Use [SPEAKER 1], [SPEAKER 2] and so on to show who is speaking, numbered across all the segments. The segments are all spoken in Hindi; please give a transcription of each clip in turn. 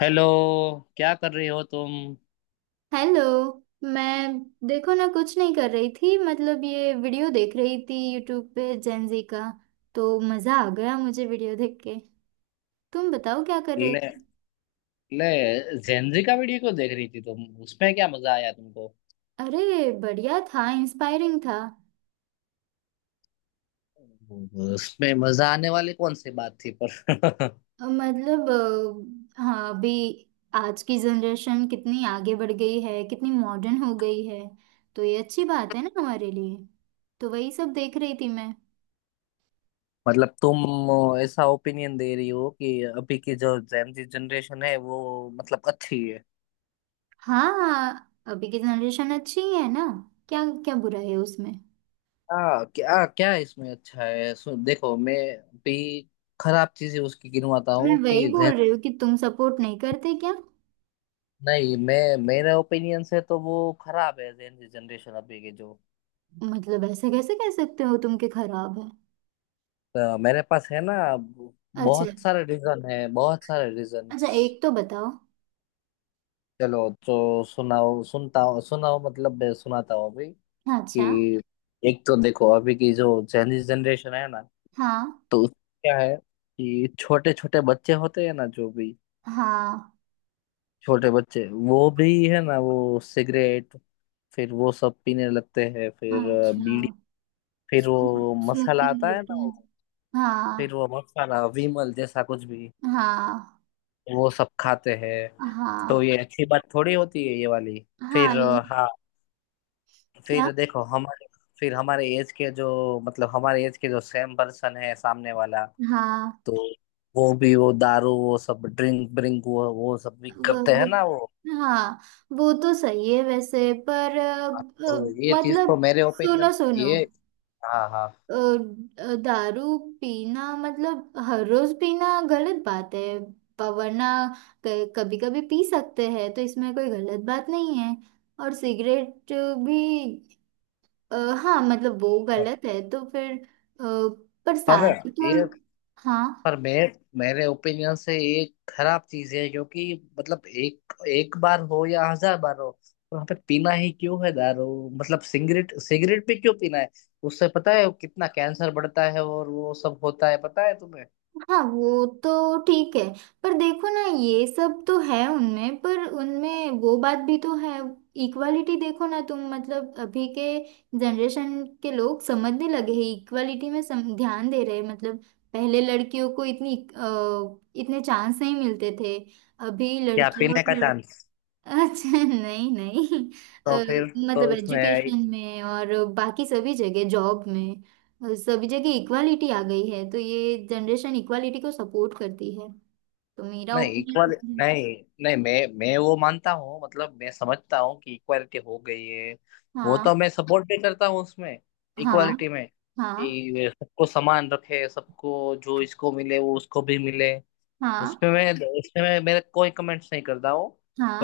[SPEAKER 1] हेलो। क्या कर रही हो तुम?
[SPEAKER 2] हेलो। मैं देखो ना कुछ नहीं कर रही थी। मतलब ये वीडियो देख रही थी यूट्यूब पे जेनजी का। तो मज़ा आ गया मुझे वीडियो देख के। तुम बताओ क्या कर रहे
[SPEAKER 1] ले
[SPEAKER 2] थे?
[SPEAKER 1] ले जेनजी का वीडियो क्यों देख रही थी तुम? उसमें क्या मजा आया तुमको?
[SPEAKER 2] अरे, बढ़िया था, इंस्पायरिंग था।
[SPEAKER 1] उसमें मजा आने वाली कौन सी बात थी पर?
[SPEAKER 2] अ, मतलब हाँ, अभी आज की जनरेशन कितनी आगे बढ़ गई है, कितनी मॉडर्न हो गई है। तो ये अच्छी बात है ना हमारे लिए। तो वही सब देख रही थी मैं।
[SPEAKER 1] मतलब तुम ऐसा ओपिनियन दे रही हो कि अभी की जो जेनजी जनरेशन है वो मतलब अच्छी है?
[SPEAKER 2] हाँ, अभी की जनरेशन अच्छी ही है ना। क्या क्या बुरा है उसमें?
[SPEAKER 1] क्या क्या इसमें अच्छा है? देखो मैं भी खराब चीजें उसकी गिनवाता
[SPEAKER 2] मैं
[SPEAKER 1] हूँ
[SPEAKER 2] वही
[SPEAKER 1] कि
[SPEAKER 2] बोल रही हूँ कि तुम सपोर्ट नहीं करते क्या?
[SPEAKER 1] नहीं, मैं मेरे ओपिनियन से तो वो खराब है जेनजी जनरेशन अभी की जो।
[SPEAKER 2] मतलब ऐसे कैसे कह सकते हो तुम के खराब है?
[SPEAKER 1] तो मेरे पास है ना,
[SPEAKER 2] अच्छा।
[SPEAKER 1] बहुत सारे रीजन है, बहुत सारे रीजन।
[SPEAKER 2] अच्छा, एक तो बताओ।
[SPEAKER 1] चलो तो सुनाओ, सुनता हूँ। सुनाओ, मतलब मैं सुनाता हूँ अभी
[SPEAKER 2] अच्छा।
[SPEAKER 1] कि एक तो देखो अभी की जो चाइनीज जनरेशन है ना,
[SPEAKER 2] हाँ,
[SPEAKER 1] तो उसमें क्या है कि छोटे छोटे बच्चे होते हैं ना, जो भी
[SPEAKER 2] हाँ।
[SPEAKER 1] छोटे बच्चे, वो भी है ना, वो सिगरेट, फिर वो सब पीने लगते हैं। फिर
[SPEAKER 2] अच्छा।
[SPEAKER 1] बीड़ी, फिर वो मसाला
[SPEAKER 2] स्मोकिंग
[SPEAKER 1] आता है
[SPEAKER 2] करते
[SPEAKER 1] ना
[SPEAKER 2] हैं।
[SPEAKER 1] वो, फिर
[SPEAKER 2] हाँ।
[SPEAKER 1] वो मसाला विमल जैसा कुछ भी
[SPEAKER 2] हाँ।
[SPEAKER 1] वो सब खाते हैं। तो
[SPEAKER 2] हाँ।
[SPEAKER 1] ये अच्छी बात थोड़ी होती है ये वाली?
[SPEAKER 2] हाँ।
[SPEAKER 1] फिर
[SPEAKER 2] ये
[SPEAKER 1] हाँ,
[SPEAKER 2] क्या?
[SPEAKER 1] फिर देखो हमारे, फिर हमारे एज के जो, मतलब हमारे एज के जो सेम पर्सन है सामने वाला,
[SPEAKER 2] हाँ।
[SPEAKER 1] तो वो भी वो दारू वो सब ड्रिंक ब्रिंक, वो सब भी
[SPEAKER 2] वो
[SPEAKER 1] करते हैं
[SPEAKER 2] वो
[SPEAKER 1] ना वो।
[SPEAKER 2] हाँ। वो तो सही है वैसे, पर
[SPEAKER 1] हाँ, तो ये चीज तो
[SPEAKER 2] मतलब
[SPEAKER 1] मेरे
[SPEAKER 2] सुनो
[SPEAKER 1] ओपिनियन,
[SPEAKER 2] सुनो,
[SPEAKER 1] ये, हाँ हाँ,
[SPEAKER 2] अ, दारू पीना मतलब हर रोज पीना गलत बात है। वरना कभी कभी पी सकते हैं तो इसमें कोई गलत बात नहीं है। और सिगरेट भी अ, हाँ, मतलब वो गलत है तो फिर पर
[SPEAKER 1] पर
[SPEAKER 2] सारी तो
[SPEAKER 1] ये
[SPEAKER 2] हाँ।
[SPEAKER 1] पर मैं मेरे ओपिनियन से ये खराब चीज है क्योंकि मतलब एक एक बार हो या 1000 बार हो, वहां पे पीना ही क्यों है दारू? मतलब सिगरेट सिगरेट भी क्यों पीना है? उससे पता है कितना कैंसर बढ़ता है और वो सब होता है, पता है तुम्हें?
[SPEAKER 2] हाँ, वो तो ठीक है। पर देखो ना ये सब तो है उनमें, पर उनमें वो बात भी तो है। इक्वालिटी देखो ना तुम, मतलब अभी के जनरेशन के लोग समझने लगे हैं, इक्वालिटी में ध्यान दे रहे हैं। मतलब पहले लड़कियों को इतनी इतने चांस नहीं मिलते थे। अभी
[SPEAKER 1] क्या
[SPEAKER 2] लड़कियां।
[SPEAKER 1] पीने का चांस?
[SPEAKER 2] अच्छा, नहीं नहीं। अ,
[SPEAKER 1] तो फिर,
[SPEAKER 2] मतलब
[SPEAKER 1] तो इसमें
[SPEAKER 2] एजुकेशन में और बाकी सभी जगह, जॉब में सभी जगह इक्वालिटी आ गई है तो ये जनरेशन इक्वालिटी को सपोर्ट करती है। तो मेरा
[SPEAKER 1] नहीं, इक्वल,
[SPEAKER 2] ओपिनियन।
[SPEAKER 1] नहीं, नहीं, मैं वो मानता हूँ, मतलब मैं समझता हूँ कि इक्वालिटी हो गई है। वो तो
[SPEAKER 2] हाँ।
[SPEAKER 1] मैं सपोर्ट भी करता हूँ उसमें,
[SPEAKER 2] हाँ।
[SPEAKER 1] इक्वालिटी में,
[SPEAKER 2] हाँ।
[SPEAKER 1] कि वे सबको समान रखे, सबको जो इसको मिले वो उसको भी मिले।
[SPEAKER 2] हाँ।
[SPEAKER 1] उसमें मैं उसमें मैं मेरे कोई कमेंट्स नहीं करता हूँ।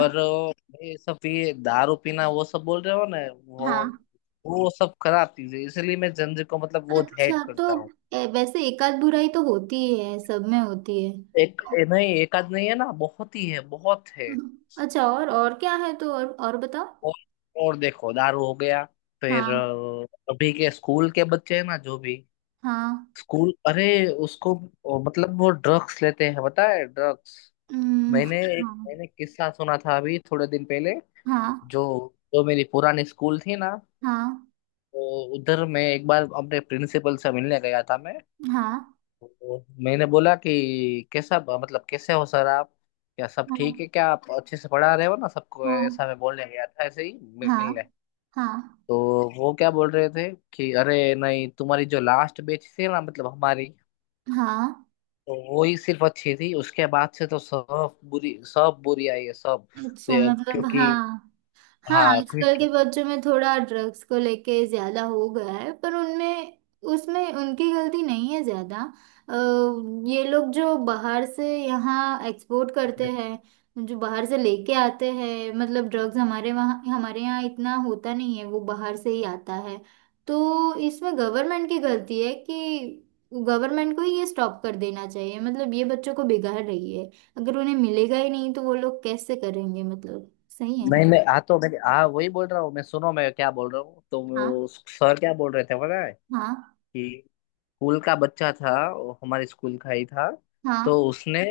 [SPEAKER 1] पर ये सब, ये दारू पीना वो सब बोल रहे हो ना, वो
[SPEAKER 2] हाँ।
[SPEAKER 1] वो सब खराब चीज है, इसलिए मैं जंजीर को मतलब वो हेट
[SPEAKER 2] अच्छा, तो
[SPEAKER 1] करता हूँ।
[SPEAKER 2] वैसे एक आध बुराई तो होती ही है, सब में होती है।
[SPEAKER 1] एक नहीं एक आध नहीं है ना, बहुत ही है, बहुत है।
[SPEAKER 2] अच्छा, और क्या है? तो और बताओ।
[SPEAKER 1] और और देखो दारू हो गया, फिर
[SPEAKER 2] हाँ।
[SPEAKER 1] अभी के स्कूल के बच्चे हैं ना, जो भी
[SPEAKER 2] हाँ।
[SPEAKER 1] स्कूल, अरे उसको, मतलब वो ड्रग्स लेते हैं, पता है? ड्रग्स। मैंने एक
[SPEAKER 2] हाँ।
[SPEAKER 1] मैंने किस्सा सुना था अभी थोड़े दिन पहले।
[SPEAKER 2] हाँ।
[SPEAKER 1] जो जो मेरी पुरानी स्कूल थी ना,
[SPEAKER 2] हाँ।
[SPEAKER 1] तो उधर मैं एक बार अपने प्रिंसिपल से मिलने गया था मैं।
[SPEAKER 2] हाँ।
[SPEAKER 1] तो मैंने बोला कि कैसा, मतलब कैसे हो सर आप? क्या सब
[SPEAKER 2] हाँ।
[SPEAKER 1] ठीक है? क्या आप अच्छे से पढ़ा रहे हो ना सबको?
[SPEAKER 2] हाँ।
[SPEAKER 1] ऐसा मैं बोलने गया था ऐसे ही
[SPEAKER 2] हाँ।
[SPEAKER 1] मिलने।
[SPEAKER 2] हाँ।
[SPEAKER 1] तो वो क्या बोल रहे थे, कि अरे नहीं तुम्हारी जो लास्ट बैच थी ना मतलब हमारी,
[SPEAKER 2] हाँ।
[SPEAKER 1] तो वो ही सिर्फ अच्छी थी, उसके बाद से तो सब बुरी, सब बुरी आई है सब।
[SPEAKER 2] अच्छा। मतलब
[SPEAKER 1] क्योंकि,
[SPEAKER 2] हाँ। हाँ,
[SPEAKER 1] हाँ
[SPEAKER 2] आजकल
[SPEAKER 1] क्योंकि
[SPEAKER 2] के बच्चों में थोड़ा ड्रग्स को लेके ज्यादा हो गया है, पर उनमें उसमें उनकी गलती नहीं है ज्यादा। ये लोग जो बाहर से यहाँ एक्सपोर्ट करते हैं, जो बाहर से लेके आते हैं, मतलब ड्रग्स हमारे वहाँ हमारे यहाँ इतना होता नहीं है, वो बाहर से ही आता है। तो इसमें गवर्नमेंट की गलती है कि गवर्नमेंट को ही ये स्टॉप कर देना चाहिए। मतलब ये बच्चों को बिगाड़ रही है। अगर उन्हें मिलेगा ही नहीं तो वो लोग कैसे करेंगे? मतलब सही है ना।
[SPEAKER 1] नहीं नहीं, हाँ तो मैं हाँ वही बोल रहा हूँ मैं। सुनो मैं क्या बोल रहा हूँ, तो
[SPEAKER 2] हाँ।
[SPEAKER 1] वो सर क्या बोल रहे थे पता है,
[SPEAKER 2] हाँ।
[SPEAKER 1] कि स्कूल का बच्चा था, वो हमारे स्कूल का ही था। तो
[SPEAKER 2] हाँ।
[SPEAKER 1] उसने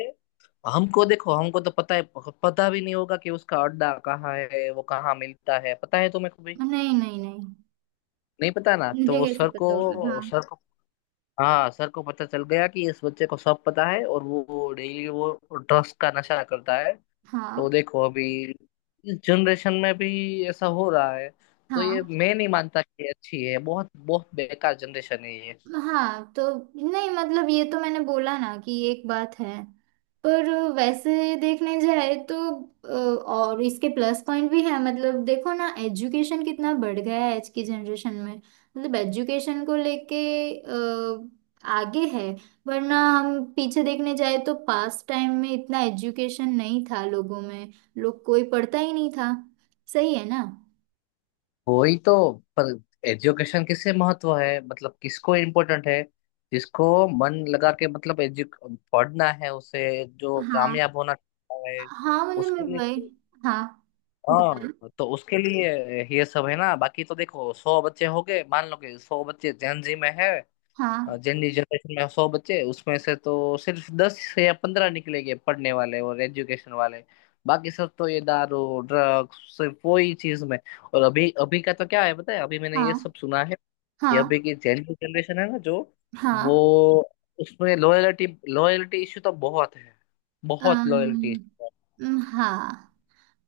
[SPEAKER 1] हमको, देखो हमको तो पता है, पता भी नहीं होगा कि उसका अड्डा कहाँ है, वो कहाँ मिलता है, पता है तुम्हें?
[SPEAKER 2] नहीं नहीं नहीं,
[SPEAKER 1] नहीं पता ना, तो
[SPEAKER 2] मुझे
[SPEAKER 1] वो
[SPEAKER 2] कैसे
[SPEAKER 1] सर
[SPEAKER 2] पता होगा।
[SPEAKER 1] को
[SPEAKER 2] हाँ।
[SPEAKER 1] सर को हाँ, सर को पता चल गया कि इस बच्चे को सब पता है, और वो डेली वो ड्रग्स का नशा करता है। तो
[SPEAKER 2] हाँ।
[SPEAKER 1] देखो अभी इस जनरेशन में भी ऐसा हो रहा है। तो
[SPEAKER 2] हाँ।
[SPEAKER 1] ये मैं नहीं मानता कि अच्छी है, बहुत बहुत बेकार जनरेशन है ये।
[SPEAKER 2] हाँ तो नहीं, मतलब ये तो मैंने बोला ना कि एक बात है। पर वैसे देखने जाए तो और इसके प्लस पॉइंट भी है। मतलब देखो ना एजुकेशन कितना बढ़ गया है आज की जनरेशन में, मतलब एजुकेशन को लेके अ, आगे है। वरना हम पीछे देखने जाए तो पास्ट टाइम में इतना एजुकेशन नहीं था लोगों में। लोग कोई पढ़ता ही नहीं था। सही है ना।
[SPEAKER 1] वही तो, पर एजुकेशन किसे महत्व है, मतलब किसको इम्पोर्टेंट है? जिसको मन लगा के, मतलब एजु पढ़ना है, उसे, जो
[SPEAKER 2] हाँ।
[SPEAKER 1] कामयाब होना चाहता है
[SPEAKER 2] हाँ, मतलब मैं
[SPEAKER 1] उसके लिए।
[SPEAKER 2] वही। हाँ बताओ।
[SPEAKER 1] हाँ तो उसके लिए ये सब है ना, बाकी तो देखो 100 बच्चे हो गए, मान लो कि 100 बच्चे जेन जी में है,
[SPEAKER 2] हाँ।
[SPEAKER 1] जेन जी जनरेशन में 100 बच्चे, उसमें से तो सिर्फ 10 या 15 निकलेंगे पढ़ने वाले और एजुकेशन वाले, बाकी सब तो ये दारू ड्रग्स सिर्फ वो ही चीज में। और अभी अभी का तो क्या है, पता है, अभी मैंने
[SPEAKER 2] हाँ।
[SPEAKER 1] ये सब सुना है, कि अभी
[SPEAKER 2] हाँ।
[SPEAKER 1] की जेन जी जनरेशन है ना जो, वो
[SPEAKER 2] हाँ।
[SPEAKER 1] उसमें लॉयलिटी, लॉयलिटी इश्यू तो बहुत है, बहुत
[SPEAKER 2] अम,
[SPEAKER 1] लॉयलिटी।
[SPEAKER 2] अम, हाँ,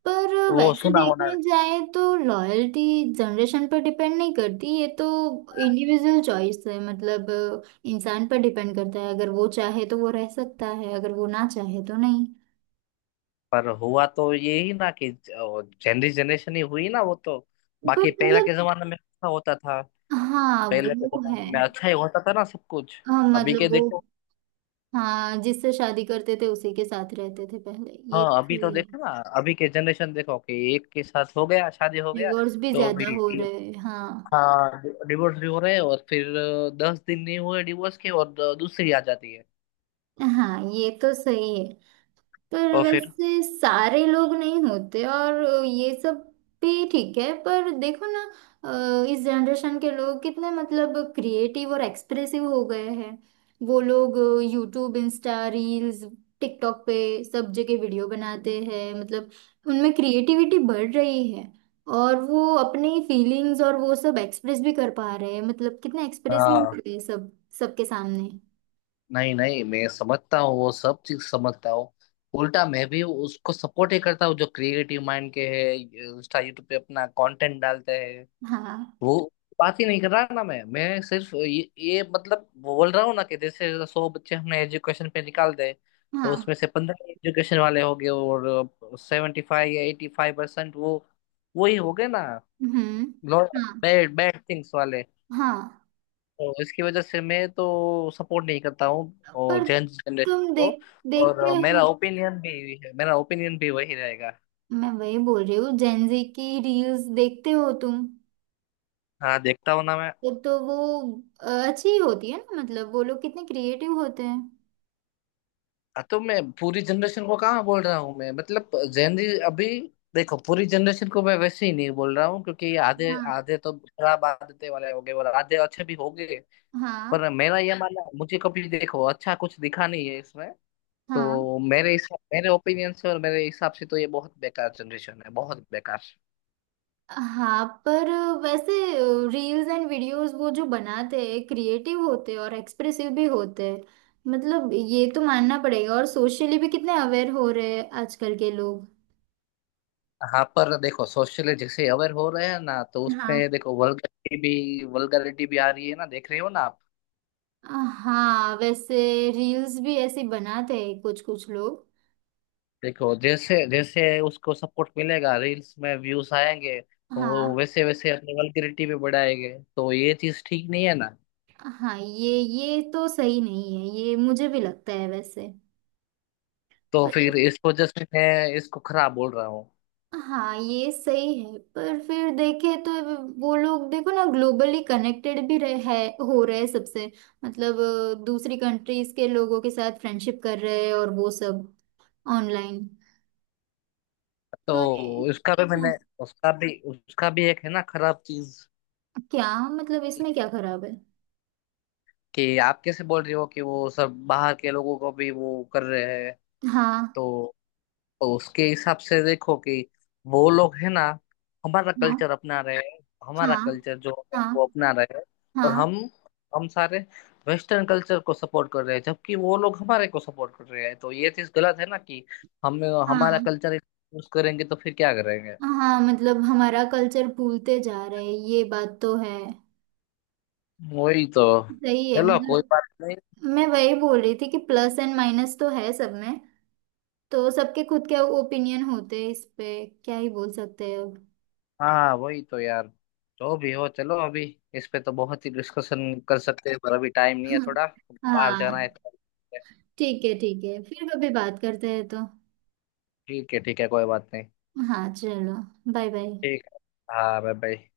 [SPEAKER 2] पर
[SPEAKER 1] वो
[SPEAKER 2] वैसे
[SPEAKER 1] सुना होना।
[SPEAKER 2] देखने जाए तो लॉयल्टी जनरेशन पर डिपेंड नहीं करती ये तो। इंडिविजुअल चॉइस है। मतलब इंसान पर डिपेंड करता है। अगर वो चाहे तो वो रह सकता है, अगर वो ना चाहे तो नहीं।
[SPEAKER 1] पर हुआ तो यही ना, कि जनरी जनरेशन ही हुई ना वो तो।
[SPEAKER 2] पर
[SPEAKER 1] बाकी पहले
[SPEAKER 2] मतलब
[SPEAKER 1] के जमाने में अच्छा होता था,
[SPEAKER 2] हाँ
[SPEAKER 1] पहले के
[SPEAKER 2] वो है।
[SPEAKER 1] जमाने में अच्छा ही होता था ना सब कुछ।
[SPEAKER 2] हाँ
[SPEAKER 1] अभी के
[SPEAKER 2] मतलब वो।
[SPEAKER 1] देखो,
[SPEAKER 2] हाँ, जिससे शादी करते थे उसी के साथ रहते थे पहले, ये
[SPEAKER 1] हाँ
[SPEAKER 2] तो
[SPEAKER 1] अभी तो
[SPEAKER 2] सही है।
[SPEAKER 1] देखो ना, अभी के जनरेशन देखो कि एक के साथ हो गया, शादी हो गया,
[SPEAKER 2] डिवोर्स भी
[SPEAKER 1] तो
[SPEAKER 2] ज्यादा
[SPEAKER 1] अभी,
[SPEAKER 2] हो रहे हैं, हाँ।
[SPEAKER 1] हाँ डिवोर्स भी हो रहे हैं, और फिर 10 दिन नहीं हुए डिवोर्स के और दूसरी आ जाती है।
[SPEAKER 2] हाँ, ये तो सही है, पर
[SPEAKER 1] तो फिर,
[SPEAKER 2] वैसे सारे लोग नहीं होते और ये सब भी ठीक है। पर देखो ना इस जनरेशन के लोग कितने मतलब क्रिएटिव और एक्सप्रेसिव हो गए हैं। वो लोग यूट्यूब, इंस्टा रील्स, टिकटॉक पे सब जगह वीडियो बनाते हैं। मतलब उनमें क्रिएटिविटी बढ़ रही है और वो अपनी फीलिंग्स और वो सब एक्सप्रेस भी कर पा रहे हैं। मतलब कितने एक्सप्रेसिव
[SPEAKER 1] हाँ,
[SPEAKER 2] हो गए सब, सबके सामने।
[SPEAKER 1] नहीं नहीं मैं समझता हूँ, वो सब चीज समझता हूँ। उल्टा मैं भी उसको सपोर्ट ही करता हूँ, जो क्रिएटिव माइंड के है इंस्टा यूट्यूब पे अपना कंटेंट डालते हैं
[SPEAKER 2] हाँ।
[SPEAKER 1] वो। बात ही नहीं कर रहा ना मैं सिर्फ ये मतलब बोल रहा हूँ ना, कि जैसे 100 बच्चे हमने एजुकेशन पे निकाल दे, तो उसमें
[SPEAKER 2] हाँ।
[SPEAKER 1] से 15 एजुकेशन वाले हो गए और 75 या 85% वो ही हो गए ना,
[SPEAKER 2] हम्म। हाँ।
[SPEAKER 1] बैड बैड थिंग्स वाले।
[SPEAKER 2] हाँ।
[SPEAKER 1] तो इसकी वजह से मैं तो सपोर्ट नहीं करता हूँ और
[SPEAKER 2] पर
[SPEAKER 1] जेन जनरेशन
[SPEAKER 2] तुम
[SPEAKER 1] को। और
[SPEAKER 2] देखते हो?
[SPEAKER 1] मेरा ओपिनियन भी है, मेरा ओपिनियन भी वही रहेगा।
[SPEAKER 2] मैं वही बोल रही हूँ, जेनजी की रील्स देखते हो तुम?
[SPEAKER 1] हाँ देखता हूँ ना मैं।
[SPEAKER 2] तो वो अच्छी ही होती है ना। मतलब वो लोग कितने क्रिएटिव होते हैं।
[SPEAKER 1] हाँ, तो मैं पूरी जनरेशन को कहाँ बोल रहा हूँ मैं, मतलब जेन, अभी देखो पूरी जनरेशन को मैं वैसे ही नहीं बोल रहा हूँ, क्योंकि आधे
[SPEAKER 2] हाँ।
[SPEAKER 1] आधे तो खराब आदतें वाले हो गए और आधे अच्छे भी हो गए।
[SPEAKER 2] हाँ।
[SPEAKER 1] पर मेरा ये मानना, मुझे कभी देखो अच्छा कुछ दिखा नहीं है इसमें।
[SPEAKER 2] हाँ।
[SPEAKER 1] तो मेरे हिसाब, मेरे ओपिनियन से और मेरे हिसाब से तो ये बहुत बेकार जनरेशन है, बहुत बेकार।
[SPEAKER 2] हाँ। पर वैसे रील्स एंड वीडियोस वो जो बनाते हैं क्रिएटिव होते हैं और एक्सप्रेसिव भी होते हैं। मतलब ये तो मानना पड़ेगा। और सोशली भी कितने अवेयर हो रहे हैं आजकल के लोग।
[SPEAKER 1] हाँ पर देखो, सोशल जैसे अवेयर हो रहे हैं ना, तो उसमें
[SPEAKER 2] हाँ।
[SPEAKER 1] देखो वल्गरिटी भी, वल्गरिटी भी आ रही है ना, देख रहे हो ना आप?
[SPEAKER 2] हाँ, वैसे रील्स भी ऐसे बनाते हैं कुछ कुछ लोग।
[SPEAKER 1] देखो जैसे जैसे उसको सपोर्ट मिलेगा, रील्स में व्यूज आएंगे, तो वो
[SPEAKER 2] हाँ।
[SPEAKER 1] वैसे वैसे अपनी वल्गरिटी भी बढ़ाएंगे, तो ये चीज ठीक नहीं है ना।
[SPEAKER 2] हाँ, ये तो सही नहीं है, ये मुझे भी लगता है वैसे।
[SPEAKER 1] तो
[SPEAKER 2] पर
[SPEAKER 1] फिर इस वजह से मैं इसको खराब बोल रहा हूँ।
[SPEAKER 2] हाँ, ये सही है, पर फिर देखे तो वो लोग देखो ना ग्लोबली कनेक्टेड भी रहे है हो रहे हैं सबसे। मतलब दूसरी कंट्रीज के लोगों के साथ फ्रेंडशिप कर रहे हैं और वो सब ऑनलाइन।
[SPEAKER 1] तो
[SPEAKER 2] तो ये
[SPEAKER 1] उसका भी
[SPEAKER 2] हाँ,
[SPEAKER 1] मैंने उसका भी उसका भी एक है ना खराब चीज,
[SPEAKER 2] क्या? मतलब इसमें क्या खराब है?
[SPEAKER 1] कि आप कैसे बोल रहे हो कि वो सब बाहर के लोगों को भी वो कर रहे हैं?
[SPEAKER 2] हाँ।
[SPEAKER 1] तो तो उसके हिसाब से देखो कि वो लोग है ना, हमारा
[SPEAKER 2] हाँ।
[SPEAKER 1] कल्चर अपना रहे हैं, हमारा
[SPEAKER 2] हाँ।
[SPEAKER 1] कल्चर जो है
[SPEAKER 2] हाँ।
[SPEAKER 1] वो अपना रहे हैं। और हम
[SPEAKER 2] हाँ।
[SPEAKER 1] हम सारे वेस्टर्न कल्चर को सपोर्ट कर रहे हैं, जबकि वो लोग हमारे को सपोर्ट कर रहे हैं, तो ये चीज गलत है ना कि हम हमारा
[SPEAKER 2] हाँ।
[SPEAKER 1] कल्चर यूज करेंगे तो फिर क्या करेंगे?
[SPEAKER 2] हाँ, मतलब हमारा कल्चर भूलते जा रहे हैं, ये बात तो है।
[SPEAKER 1] वही तो।
[SPEAKER 2] सही है,
[SPEAKER 1] चलो कोई
[SPEAKER 2] मतलब
[SPEAKER 1] बात नहीं।
[SPEAKER 2] मैं वही बोल रही थी कि प्लस एंड माइनस तो है सब में। तो सबके खुद के ओपिनियन होते हैं, इस पे क्या ही बोल सकते हैं अब।
[SPEAKER 1] हाँ वही तो यार, जो भी हो, चलो अभी इस पे तो बहुत ही डिस्कशन कर सकते हैं, पर अभी टाइम नहीं है थोड़ा, बाहर जाना
[SPEAKER 2] हाँ।
[SPEAKER 1] है तो।
[SPEAKER 2] ठीक है ठीक है, फिर कभी बात करते हैं तो।
[SPEAKER 1] ठीक है, ठीक है, कोई बात नहीं।
[SPEAKER 2] हाँ, चलो, बाय बाय।
[SPEAKER 1] ठीक है, हाँ, बाय बाय।